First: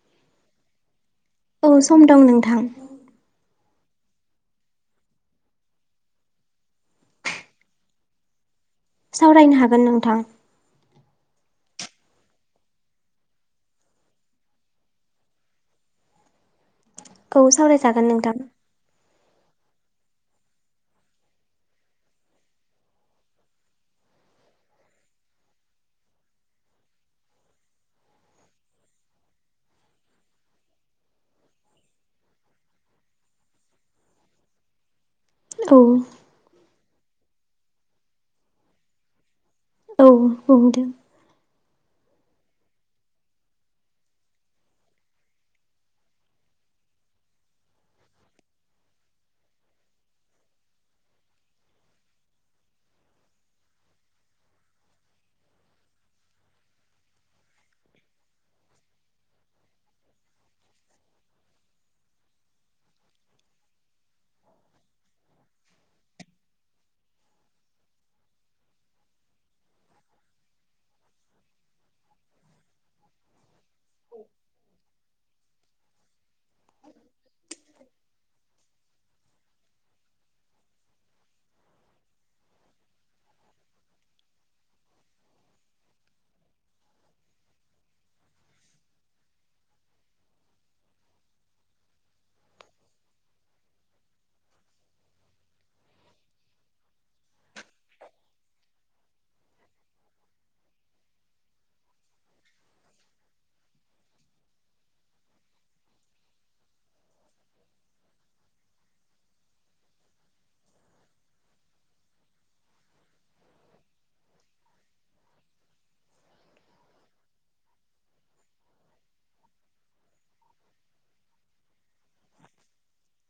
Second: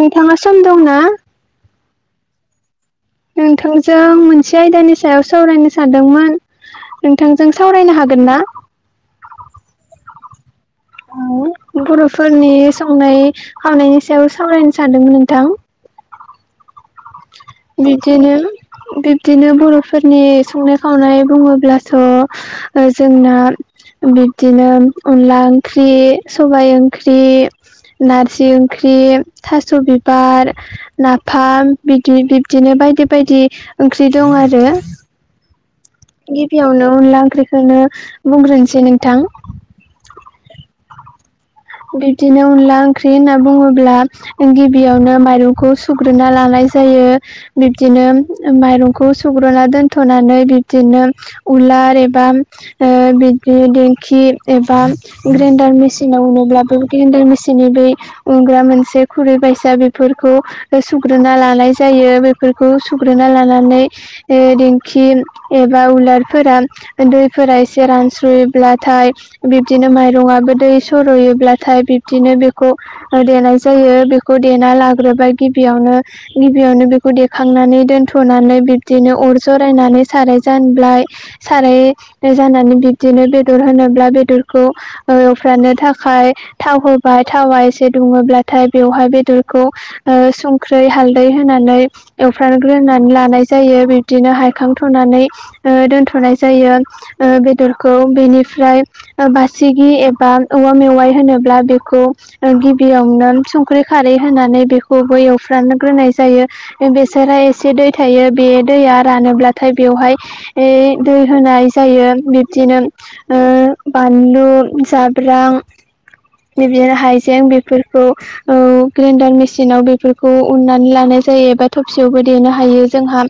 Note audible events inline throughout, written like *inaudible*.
नोंथाङा सम दंना औ सम दं नोंथां नोंथांजों मोनसे आयदानि सायाव सावरायनो सानदोंमोन नोंथांजों सावरायनो हागोन ना सावरायनो हागोन नोंथां बर'फोरनि संनाय खावनायनि सायाव सावरायनो सानदोंमोन नोंथां औ सावरायजागोन नोंथां बिदिनो बिदिनो बर'फोरनि संनाय खावनाय बुङोब्लाथ' जोंना बिब्दिनो अनला ओंख्रि सबाय ओंख्रि नारजि ओंख्रि थास' बिबार नाफाम बिदि बिब्दिनो बायदि बायदि ओंख्रि दं आरो औ यावनो अनला ओंख्रिखौनो बुंग्रोनोसै नोंथां औ बुं दे बिब्दिनो अनला ओंख्रि होनना बुङोब्ला गिबियावनो माइरंखौ सुग्रोना लाङो जानाय जायो बिबदिनो माइरंखौ सुग्रोना दोनथ'नानै बिदिनो उलार एबा बिदिनो दिंखि एबा ग्रेनडार मेसिनाव होयोल्बा *unintelligible* मेसिननि बे उनग्रा मोनसे खुरै बायसा बेफोरखौ सुग्रोना लानाय जायो बेफोरखौ सुग्रोना लानानै दिेंखि एबा उलारफोरा दैफोरा एसे रानस्रुयोब्लाथाय बिबदिनो माइरंआ दै सर'योब्लाथाय बिबदिनो बेखौ देनाय जायो बेखौ देना लाग्रोबाय गिबियावनो गिबियावनो बेखौ देखांनानै दोनथ'नानै बिबदिनो अर जरायनानै साराय जानबाय साराय जानानै बिब्दिनो बेदर होनोब्ला बेदरखौ एवफ्रामनो थाखाय थाव होबाय थावा एसे दुङोब्लाथाय बेवहाय बेदरखौ संख्रै हालदै होनानै एवफ्रानग्रोनानै लानाय जायो बिबदिनो हायखां थनानै जायो बेदरखौ बेनिफ्राय बासि एबा औवा मेवाइ होनोब्ला बेखौ गिबियावनो संख्रि खारै होनानै खौबो एवफ्रानो ग्रोनाय जायो बेसोरा एसे दै थायो बे दैया रानोब्ला थाय बेवहाय दै होनाय जायो बिब्दिनो ओ बानलु जाब्रां बिदिनो हाइजें बेफोरखौ ग्रेनडार मेसिनाव बेफोरखौ उननानै लानाय जायोबा थबसियावबो देनो हायो जोंहा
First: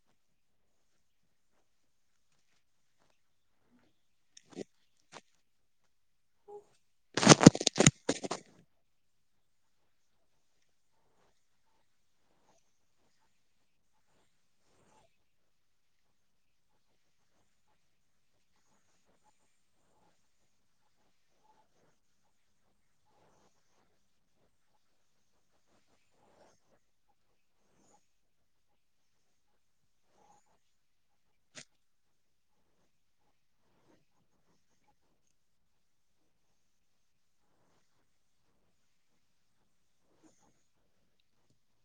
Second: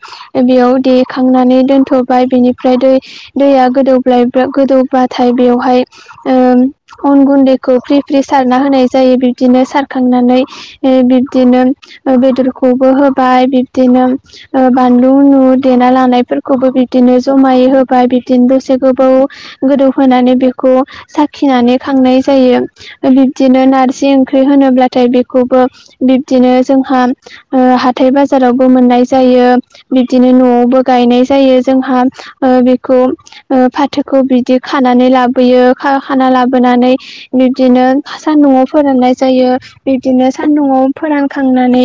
बेयाव दे खांनानै दोनथ'बाय बिनिफ्राय दै दैया गोदौ गोदौबाथाय बेवहाय ओ अन गुन्दैखौ फ्रि फ्रि सारना होनाय जायो बिब्दिनो सारखांनानै बिब्दिनो बेदरखौबो होबा बाय बिब्दिनो बानलु नु देना लानायफोरखौबो बिदिनो जमायै होबाय बिदिनो दसे गोबाव गोदौ होनानै बेखौ खौ साखिनानै खांनाय जायो बिब्दिनो नारजि ओंख्रि होनोब्लाथाय बेखौबो बिब्दिनो जोंहा ओ हाथाय बाजारावबो मोननाय जायो बिब्दिनो न न'आवबो गायनाय जायो जोंहा ओ बेखौ ओ फाथोखौ बिदि खानानै लाबोयो ओ खाना खाना लाबोनानै बिब्दिनो सान्दुंआव फोराननाय जायो बिब्दिनो सान दुङाव फोरानखांनानै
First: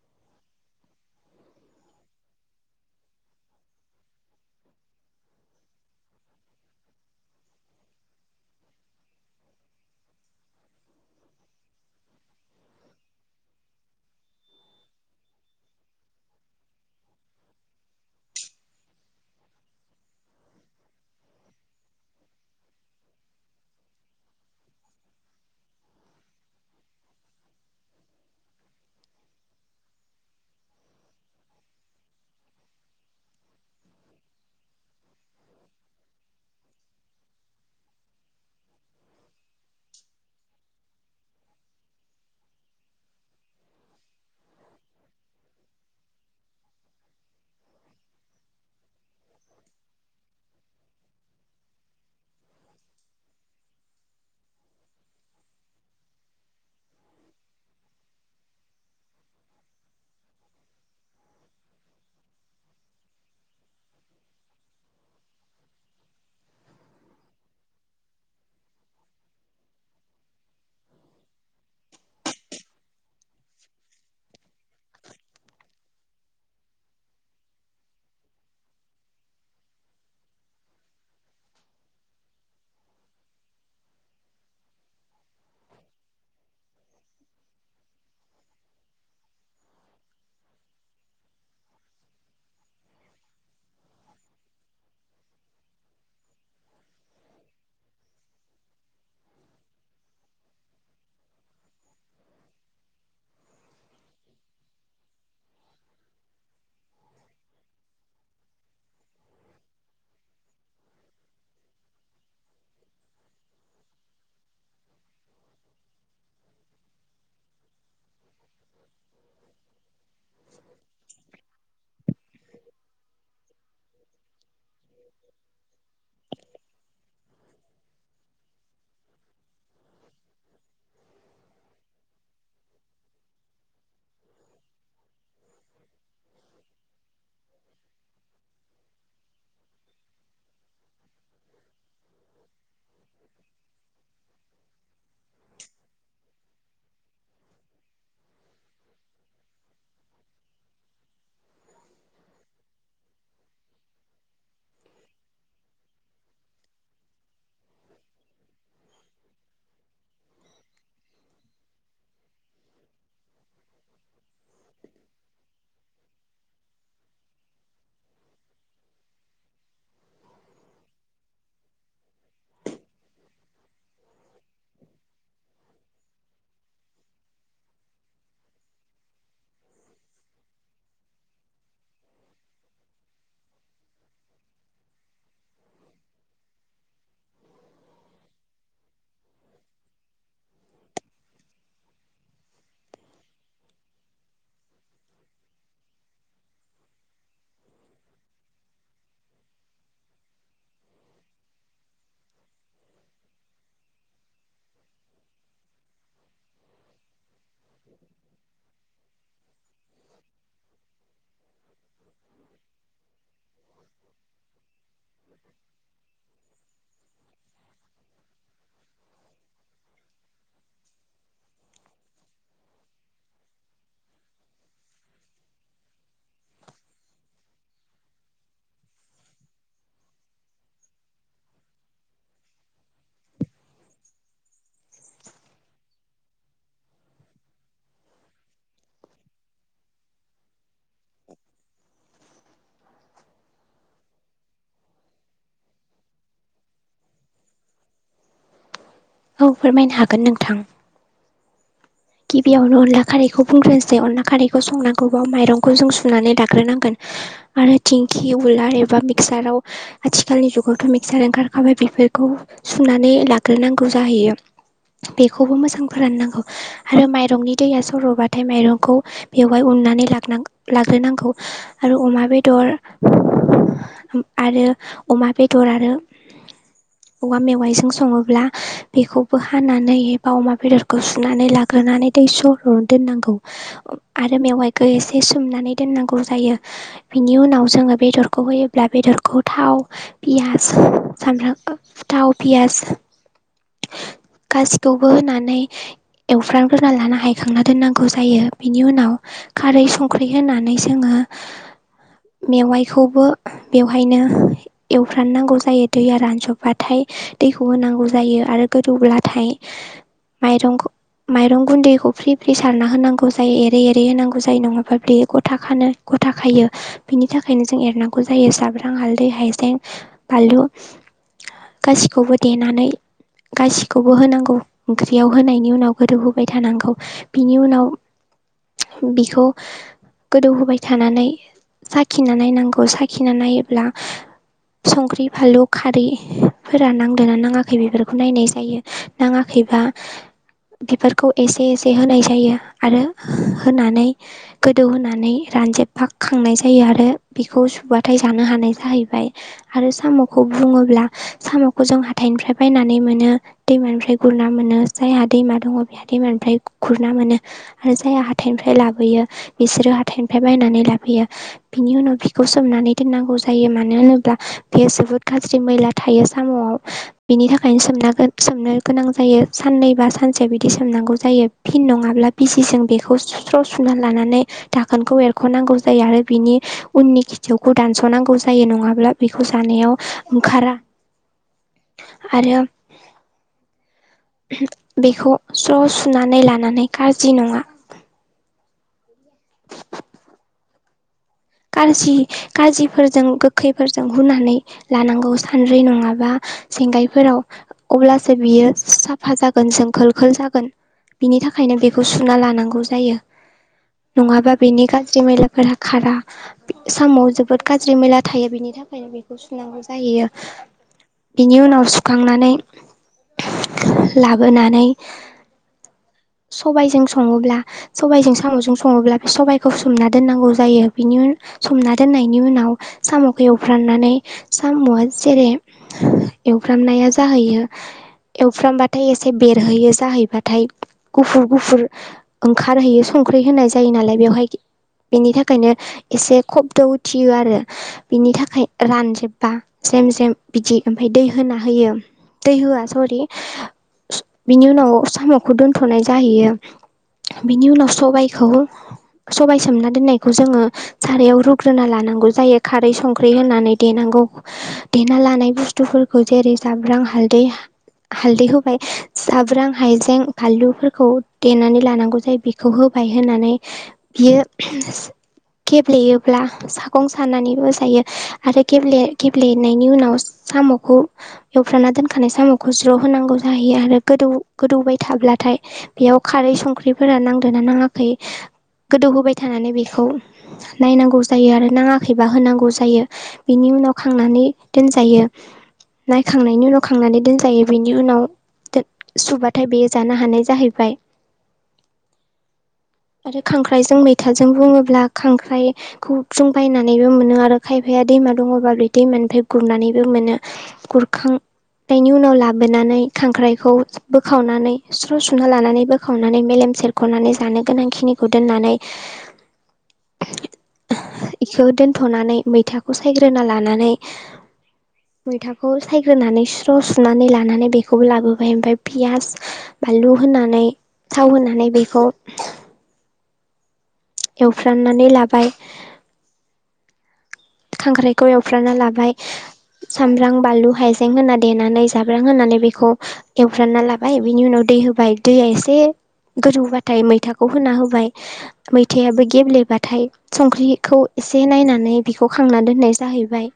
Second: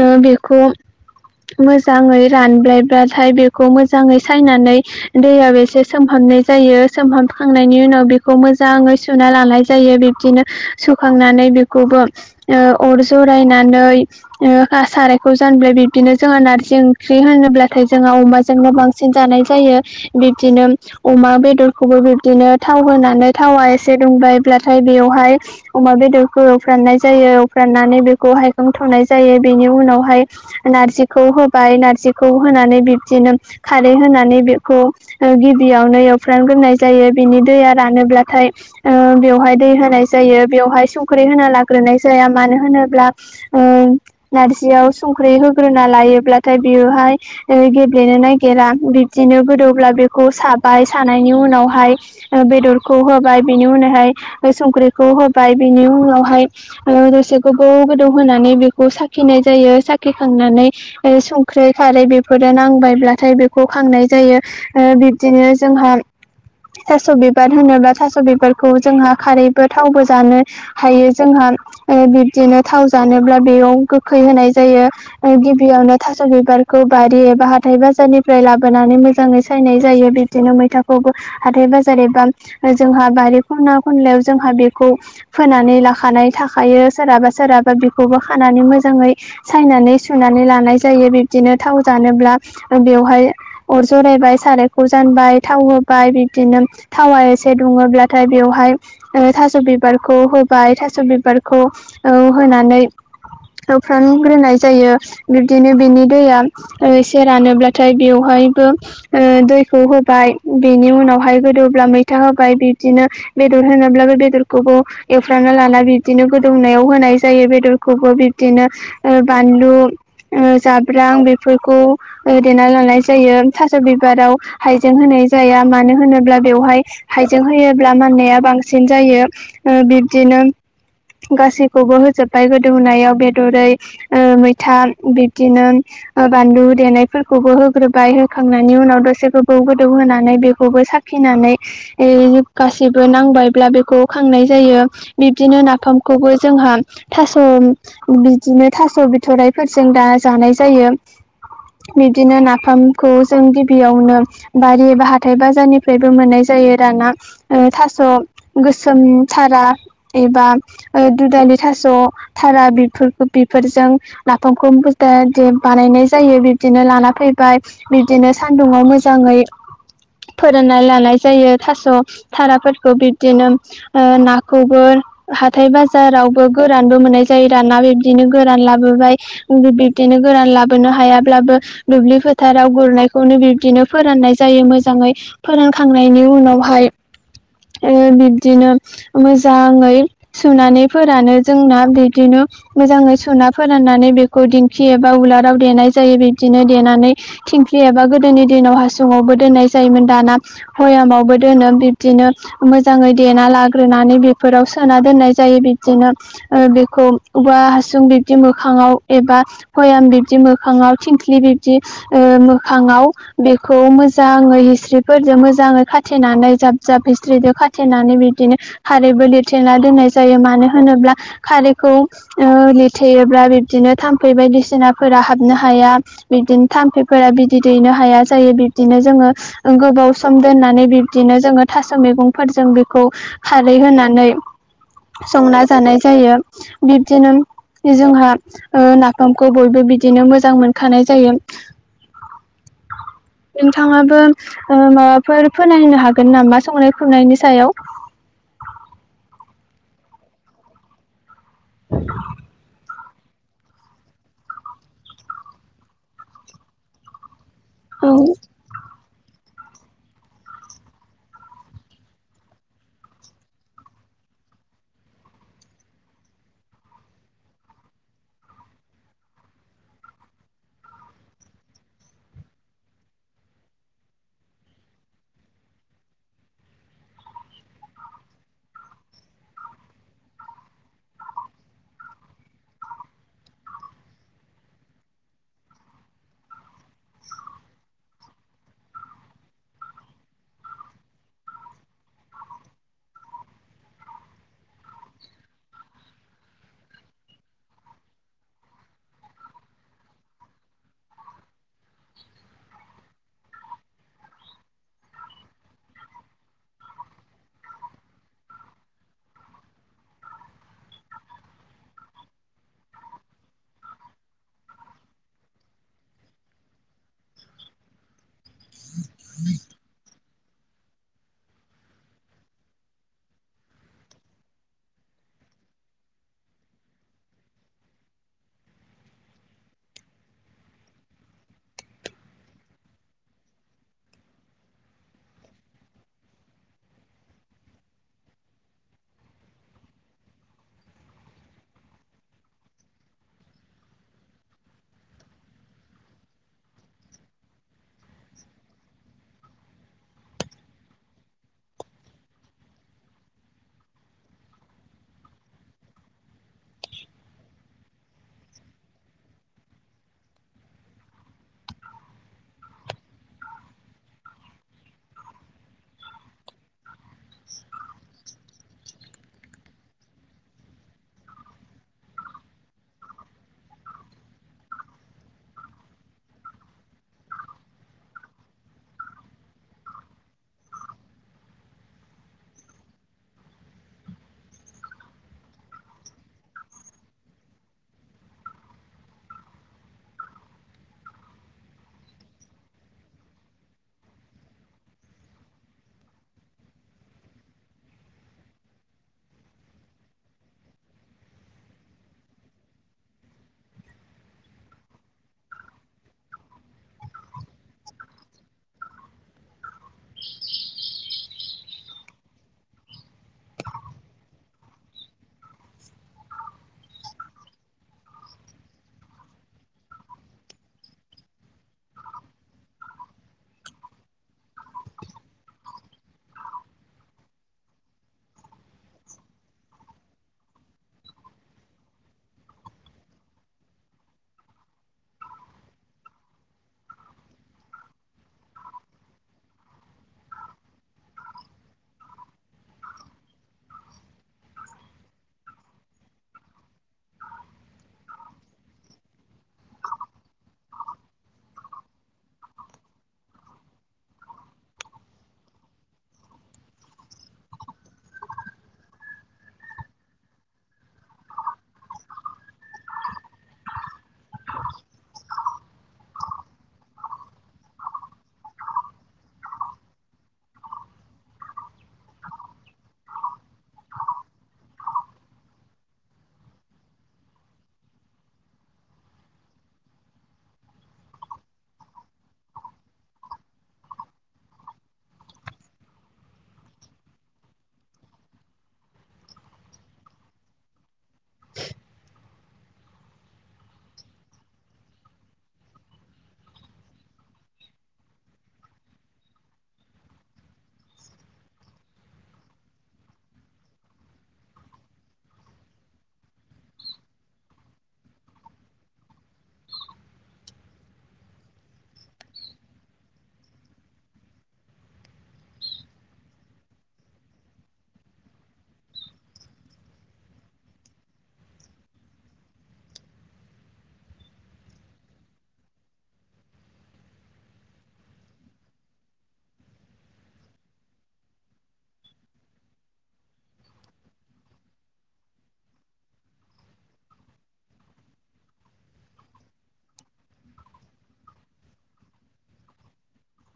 ओ बेखौ मोजाङै रानब्लायबा थाय बेखौ मोजाङै सायनानै दैयाव एसे सोमहाबनाय जायो सोमहाबखांनायनि उनाव बेखौ मोजाङै सुना लानाय जायो बिब्दिनो सुखांनानै बेखौबो ओ अर जरायनानै ओ सारायखौ जानबाय बिब्दिनो जोंहा नारजि ओंख्रि होनोब्ला थाय जोंहा अमाजोंनो बांसिन जानाय जायो बिब्दिनो अमा बेदरखौबो बिब्दिनो थाव होनानै थावा एसे दुंबायब्लाथाय बेवहाय अमा बेदरखौ एवफ्रामनाय जायो एवफ्राम नानै बेखौहाय दोन्थनाय जायो बेनि उनावहाय नारजिखौ होबाय नारजिखौ होनानै बिब्दिनो खारै होनानै बेखौ ओ गिबियावनो एवफ्रामग्रोननाय जायो बिनि दैया रानोब्लाथाय ओ बेवहाय दै होनाय जायो बेवहाय संख्रि होना लाग्रोनाय जाया मा मानो होनोब्ला ओं नारजियाव संख्रि होग्रोना लायोब्लाथाय बेयोहाय ओ गेब्लेनो नागिरा बिब्दिनो गोदौब्ला बेखौ साबाय सानायनि उनावहाय ओ बेदरखौ होबाय बेनि उनावहाय संख्रिखौ होबाय बेनि उनावहाय ओ एसे गोबौ गोदौ होनानै बेखौ साखिनाय जायो साखिखांनानै ओ संख्रै खारै बेफोरो नांबायब्लाथाय बेखौ खांनाय जायो ओ बिब्दिनो जोंहा थास' बिबार होनोब्ला थास' बिबारखौ जोंहा खारैबो थावबो जानो हायो जोंहा ओ बिब्दिनो थाव जानोब्ला बेयाव गोखै होनाय जायो ओ गिबियावनो थास' बिबार खौ बारि एबा हाथाय बाजारनिफ्राय लाबोनानै मोजाङै सायनाय जायो बिब्दिनो मैथाखौबो हाथाय बाजार एबा जोंहा बारि खना खनलायाव जोंहा बेखौ फोनानै लाखानाय थाखायो। यो सोरहाबा सोरहाबा बेखौबो खानानै मोजाङै सायनानै सुनानै लानाय जायो। दिनो थाव जानोब्ला बेवहाय अर जरायबाय सारायखौ जानबाय थाव होबाय। बिदिनो थावा एसे दुङोब्लाथाय बेयावहाय ओ थास' बिबारखौ होबाय थास' बिबा बारखौ होनानै एवफ्राम ग्रोनाय जायो बिब्दिनो बिनि दैया ओ एसेे रानोब्लाथाय बेवहायबो ओ दैखौ होबाय बेनि उनाव आवहाय गोदौब्ला मैथा होबाय बिब्दिनो बेदर होनोब्ला बे बेदरखौबो एवफ्रामना लाना बिदि बिदिनो गोदौनायाव होनाय जायो बेदरखौबो बिब्दिनो ओ बानलु ओ जा ब्रां बेफोरखौ ओ देना लानाय जायो थास' बिबाराव हाइजें होनाय जाया मान नो होनोब्ला बेवहाय हाइजें होयोब्ला माननाया बांसिन जायो ओ बिब्दिनो गासैखौबो होजोबबाय गोदौनायाव बेदरै ओ मैथा बिब्दिनो ओ बानलु देनायफोरखौबो होग्रोबाय होखांनायनि उनाव दसे गोबौ गोदौ होनानै बेखौबो साखिनानै यै गासिबो नांबायब्ला बेखौ खांनाय जायो बिब्दिनो ना फामखौबो जोंहा थास' बिदिनो थास' बिथराइफोरजों दा जानाय जायो। बिब्दिनो नाफामखौ जों गिबियावनो बारि एबा हाथाय बाजारनिफ्रायबो मोननाय जायो। होयो आरो ना ओ थास' गोसोम थारा एबा ओ दुदालि थास' थारा बेफोरखो बेफोरजों नाफामखौ *unintelligible* दि बानायनाय जायो बिब्दिनो लाना फैबाय बिब्दिनो सान्दुङाव मोजाङै फोरानना लानाय जायो थास' थाराफोरखौ बिब्दिनो ओ नाखौबो हाथाय बाजारावबो गोरानबो मोननाय जायो आरो ना बिब्दिनो गोरान लाबोबाय *unintelligible* बिदिनो गोरान लाबोनो हायाब्लाबो दुब्लि फोथाराव गुरनायखौनो बिब्दिनो फोराननाय जायो मोजां यै फोरानखांनायनि उनावहाय ओ बिब्दिनो मोजाङै सुनानै फोरानो। जोंना बिदिनो मोजाङै सुना फोराननानै बेखौ दिंखि एबा उलाराव देनाय जायो। बिब्दिनो देनानै थिंख्लि एबा गोदोनि दिनाव हासुङावबो दोननाय जायोमोन। दाना बयामावबो दोनो बिब्दिनो मोजाङै देना लाग्रोनानै बेफोराव सोना दोननाय जायो। बिब्दिनो ओ बेखौ औवा हासुं बिब्दि मोखाङाव एबा बयाम बिब्दि मोखाङाव थिंख्लि बिब्दि ओ मोखाङाव बेखौ मोजाङै हिस्रिफोरजों मोजाङै खाथिनानै जाब *unintelligible* खाथेनानै बिब्दिनो खारैबो लिरथेना दोननाय जायो, मानो होनोब्ला खारैखौ ओ लिरथेयोब्ला बिबदिनो थाम्फै बायदिसिनाफोरा हाबनो हाया, बिबदिनो थाम्फैफोर ओ बिदै दैनो हाया जायो। बिब्दिनो जोङो ओं गोबाव सम दोननानै बिब्दिनो जोङो था स' मैगंफोरजों बेखौ खारै होनानै संना जानाय जायो। बिबदिनो जोंहा ओ नाफामखौ बयबो बिदिनो मोजां मोनखानाय जायो। नोंथाङाबो ओ माबाफोर फोनायनो हागोन नामा संनाय खुरनायनि सायाव? औ फोरमायनो हागोन नोंथां। गिबियावनो अनला खारैखौ बुंग्रोनोसै। अनला खारैखौ संनांगौबा माइरंखौ जों सुनानै लाग्रोनांगोन आरो औ थिंखि उलार एबा मिक साराव, आथिखालनि जुगावथ' मिक्सार ओंखारखाबाय बेफोरखौ सुनानै लाग्रोनांगौ जाहै यो, बेखौबो मोजां फोराननांगौ आरो माइरंनि दैया सर'बाथाय माइरंखौ बेवहाय उननानै लानां लाग्रोनांगौ। आरो अमा बेदर आरो अमा बेदर आरो औवा मेवाइजों सङोब्ला बेखौबो हानानै एबा अमा बेदरखौ सुनानै ला ग्रोनानै दै सरहोना दोननांगौ आरो मेवाइखौ एसे सोमनानै दोननांगौ जायो। बिनि उनाव जोङो बेदरखौ होयोब्ला बेदरखौ थाव, पियास, सामब्राम थाव, पियास गासिखौबो होनानै एवफ्रामग्रोना लाना हायखांना दोननांगौ जायो। बिनि उनाव खारै संख्रै होनानै जोङो *inaudible* मेवाइखौबो बेवहायनो एवफ्रामनांगौ जायो। दैया रानजोबबाथाय दैखौ होनांगौ जायो आरो गोदौब्लाथाय माइरंखौ माइरं गुन्दैखौ फ्रि फ्रि सारना होनांगौ जायो, एरै एरै होनांगौ जायो, नङाबा बे गथा खानो गथा खायो। बेनि थाखायनो जों एरनांगौ जायो, सामब्राम, हालदै, हाइजें, बानलु गासिखौबो देनानै गासिखौबो होनांगौ। ओंख्रियाव होनायनि उनाव गोदौहौबाय थानांगौ। बिनि उनाव बिखौ गोदौहोबाय थानानै साखिना नायनांगौ। साखिना नायोब्ला संख्रि फानलु खारैफोरा नांदों ना नाङाखै बेफोरखौ नायनाय जायो। नाङाखै बा बिफोरखौ एसे एसे होनाय जायो आरो होनानै गोदौ होनानै रानजोबबा खांनाय जायो आरो बेखौ सुबाथाय जानो हानाय जाहैबाय आरो साम'खौ बुङोब्ला साम'खौ जों हाथाइनिफ्राय बायनानै मोनो, दैमानिफ्राय गुरना मोनो, जायहा दैमा दं बेहा दैमानिफ्राय खुरना मोनो आरो जायहा हाथाइनिफ्राय लाबोयो बिसोरो हाथाइ निफ्राय बायनानै लाफैयो। बिनि उनाव बिखौ सोमनानै दोननांगौ जायो मानो होनोब्ला बेयो जोबोद गाज्रि मैला थायो साम'आव, बिनि थाखायनो सोमनागो सोमनो गोनां जायो साननै बा सानसे बिदि सोमनांगौ जायो। फिन नङाब्ला बिसिजों बेखौ स्र' सुना लानानै दोनखौ एरख'नांगौ जायो आरो बिनि उननि खिथुखौ दानस'नांगौ जायो नङाब्ला बेखौ जानायाव ओंखारा आरो। बेखौ स्र' सुनानै लानानै गाज्रि नङा। कारजि काजिफोरजों गोखैफोरजों हुनानै लानांगौ सानद्रै नङाबा जेंगायफोराव अब्लासो बियो साफा जागोन जों खोल खोल जागोन। बिनि थाखायनो बेखौ सुना लानांगौ जायो। नङाबा बेनि गाज्रि मैलाफोरा खारा। साम'आव जोबोद गाज्रि मैला थायो बिनि थाखायनो बेखौ सुनांगौ जाहैयो। बिनि उनाव सुखांनानै लाबोनानै *inaudible* सबायजों सङोब्ला सबजों साम'जों सङोब्ला बे सबायाइखौ सोमना दोननांगौ जायो। बिनि सोमना दोननायनि उनाव साम'खौ एवफ्रांनानै साम'आ जेरै एवफ्रामनाया जाहैयो। एवफ्रामबाथाय एसे बेरहैयो जाहैबाथाय गुफुर गुफुर ओंखारहैयो संख्रि होनाय जायो नालाय बेवहाय बेनि थाखायनो एसे खबद उथियो आरो बिनि थाखाय रानजोबबा जेम जेम बिदि ओमफाय दै होना होयो दै होआ सरि बिनि उनाव साम'खौ दोनथ'नाय जाहैयो बिनि उनाव सबायखौ सबाय सोमना दोननायखौ जोङो सारायाव रुग्रोना लानांगौ जायो खारै संख्रि होनानै देनांगौ देना लानाय बुस्थु बुस्थुफोरखौ जेरै जाब्रां हाल्दै हालदै होबाय साब्रां हाइजें फानलुफोरखौ देनानै लानांगौ जायो बेखौ होब फाय होनानै बियो गेब्लेयोब्ला सागं सानानैबो जायो आरो गेब्ले गेब्लेनायनि उनाव साम'खौ एवफ्राना दोनखानाय साम'खौ ज्र' होनांगौ जाहैयो आरो गोदौ गोदौबाय थाब्लाथाय बेयाव खारै संख्रिफोरा नांदा नाङाखै गोदौहोबाय थानानै बेखौ नायनांगौ जायो आरो नाङाखैबा होनांगौ जायो बिनि उनाव खांनानै दोनजायो नायखांनायनि उनाव खांनानै दोनजायो बेनि उनाव सुबाथाय बेयो जानो हानाय जाहैबाय *inaudible* आरो खांख्राइजों मैथाजों बुङोब्ला खांख्राइखौ जों बायनानैबो मोनो आरो खायफाया दैमा दङबा बे दैमानिफ्राय गुरनानैबो मोनो मोनो गुरखां नायनि उनाव लाबोनानै खांख्राइखौ बोखावनानै स्र' सुना लानानै बोखावनानै मेलेम सेरख'नानै जानो गोनांखिनिखौ दोननानै इखौ दोनथ'नानै मैथाखौ सायग्रोना लानानै मैथाखौ सायग्रोनानै स्र' सुनानै लानानै बेखौबो लाबोबाय ओमफ्राय पियास बानलु होनानै थाव होनानै बेखौ एवफ्राननानै लाबाय खांख्राइखौ एवफ्राना लाबाय सामब्राम बानलु हाइजें होनना देनानै जाब्रां होननानै बेखौ एवफ्रानना लाबाय बिनि उनाव बि होबाय दै इसे गोदौबाथाय मैथाखौ होना होबाय मैथायाबो गेब्लेबाथाय संख्रिखौ एसे नायनानै बिखौ खांना दोननाय जाहैबाय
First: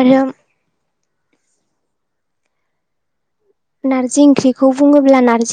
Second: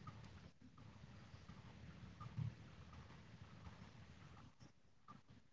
आरो नारजि ओंख्रिखौ बुङोब्ला नारजि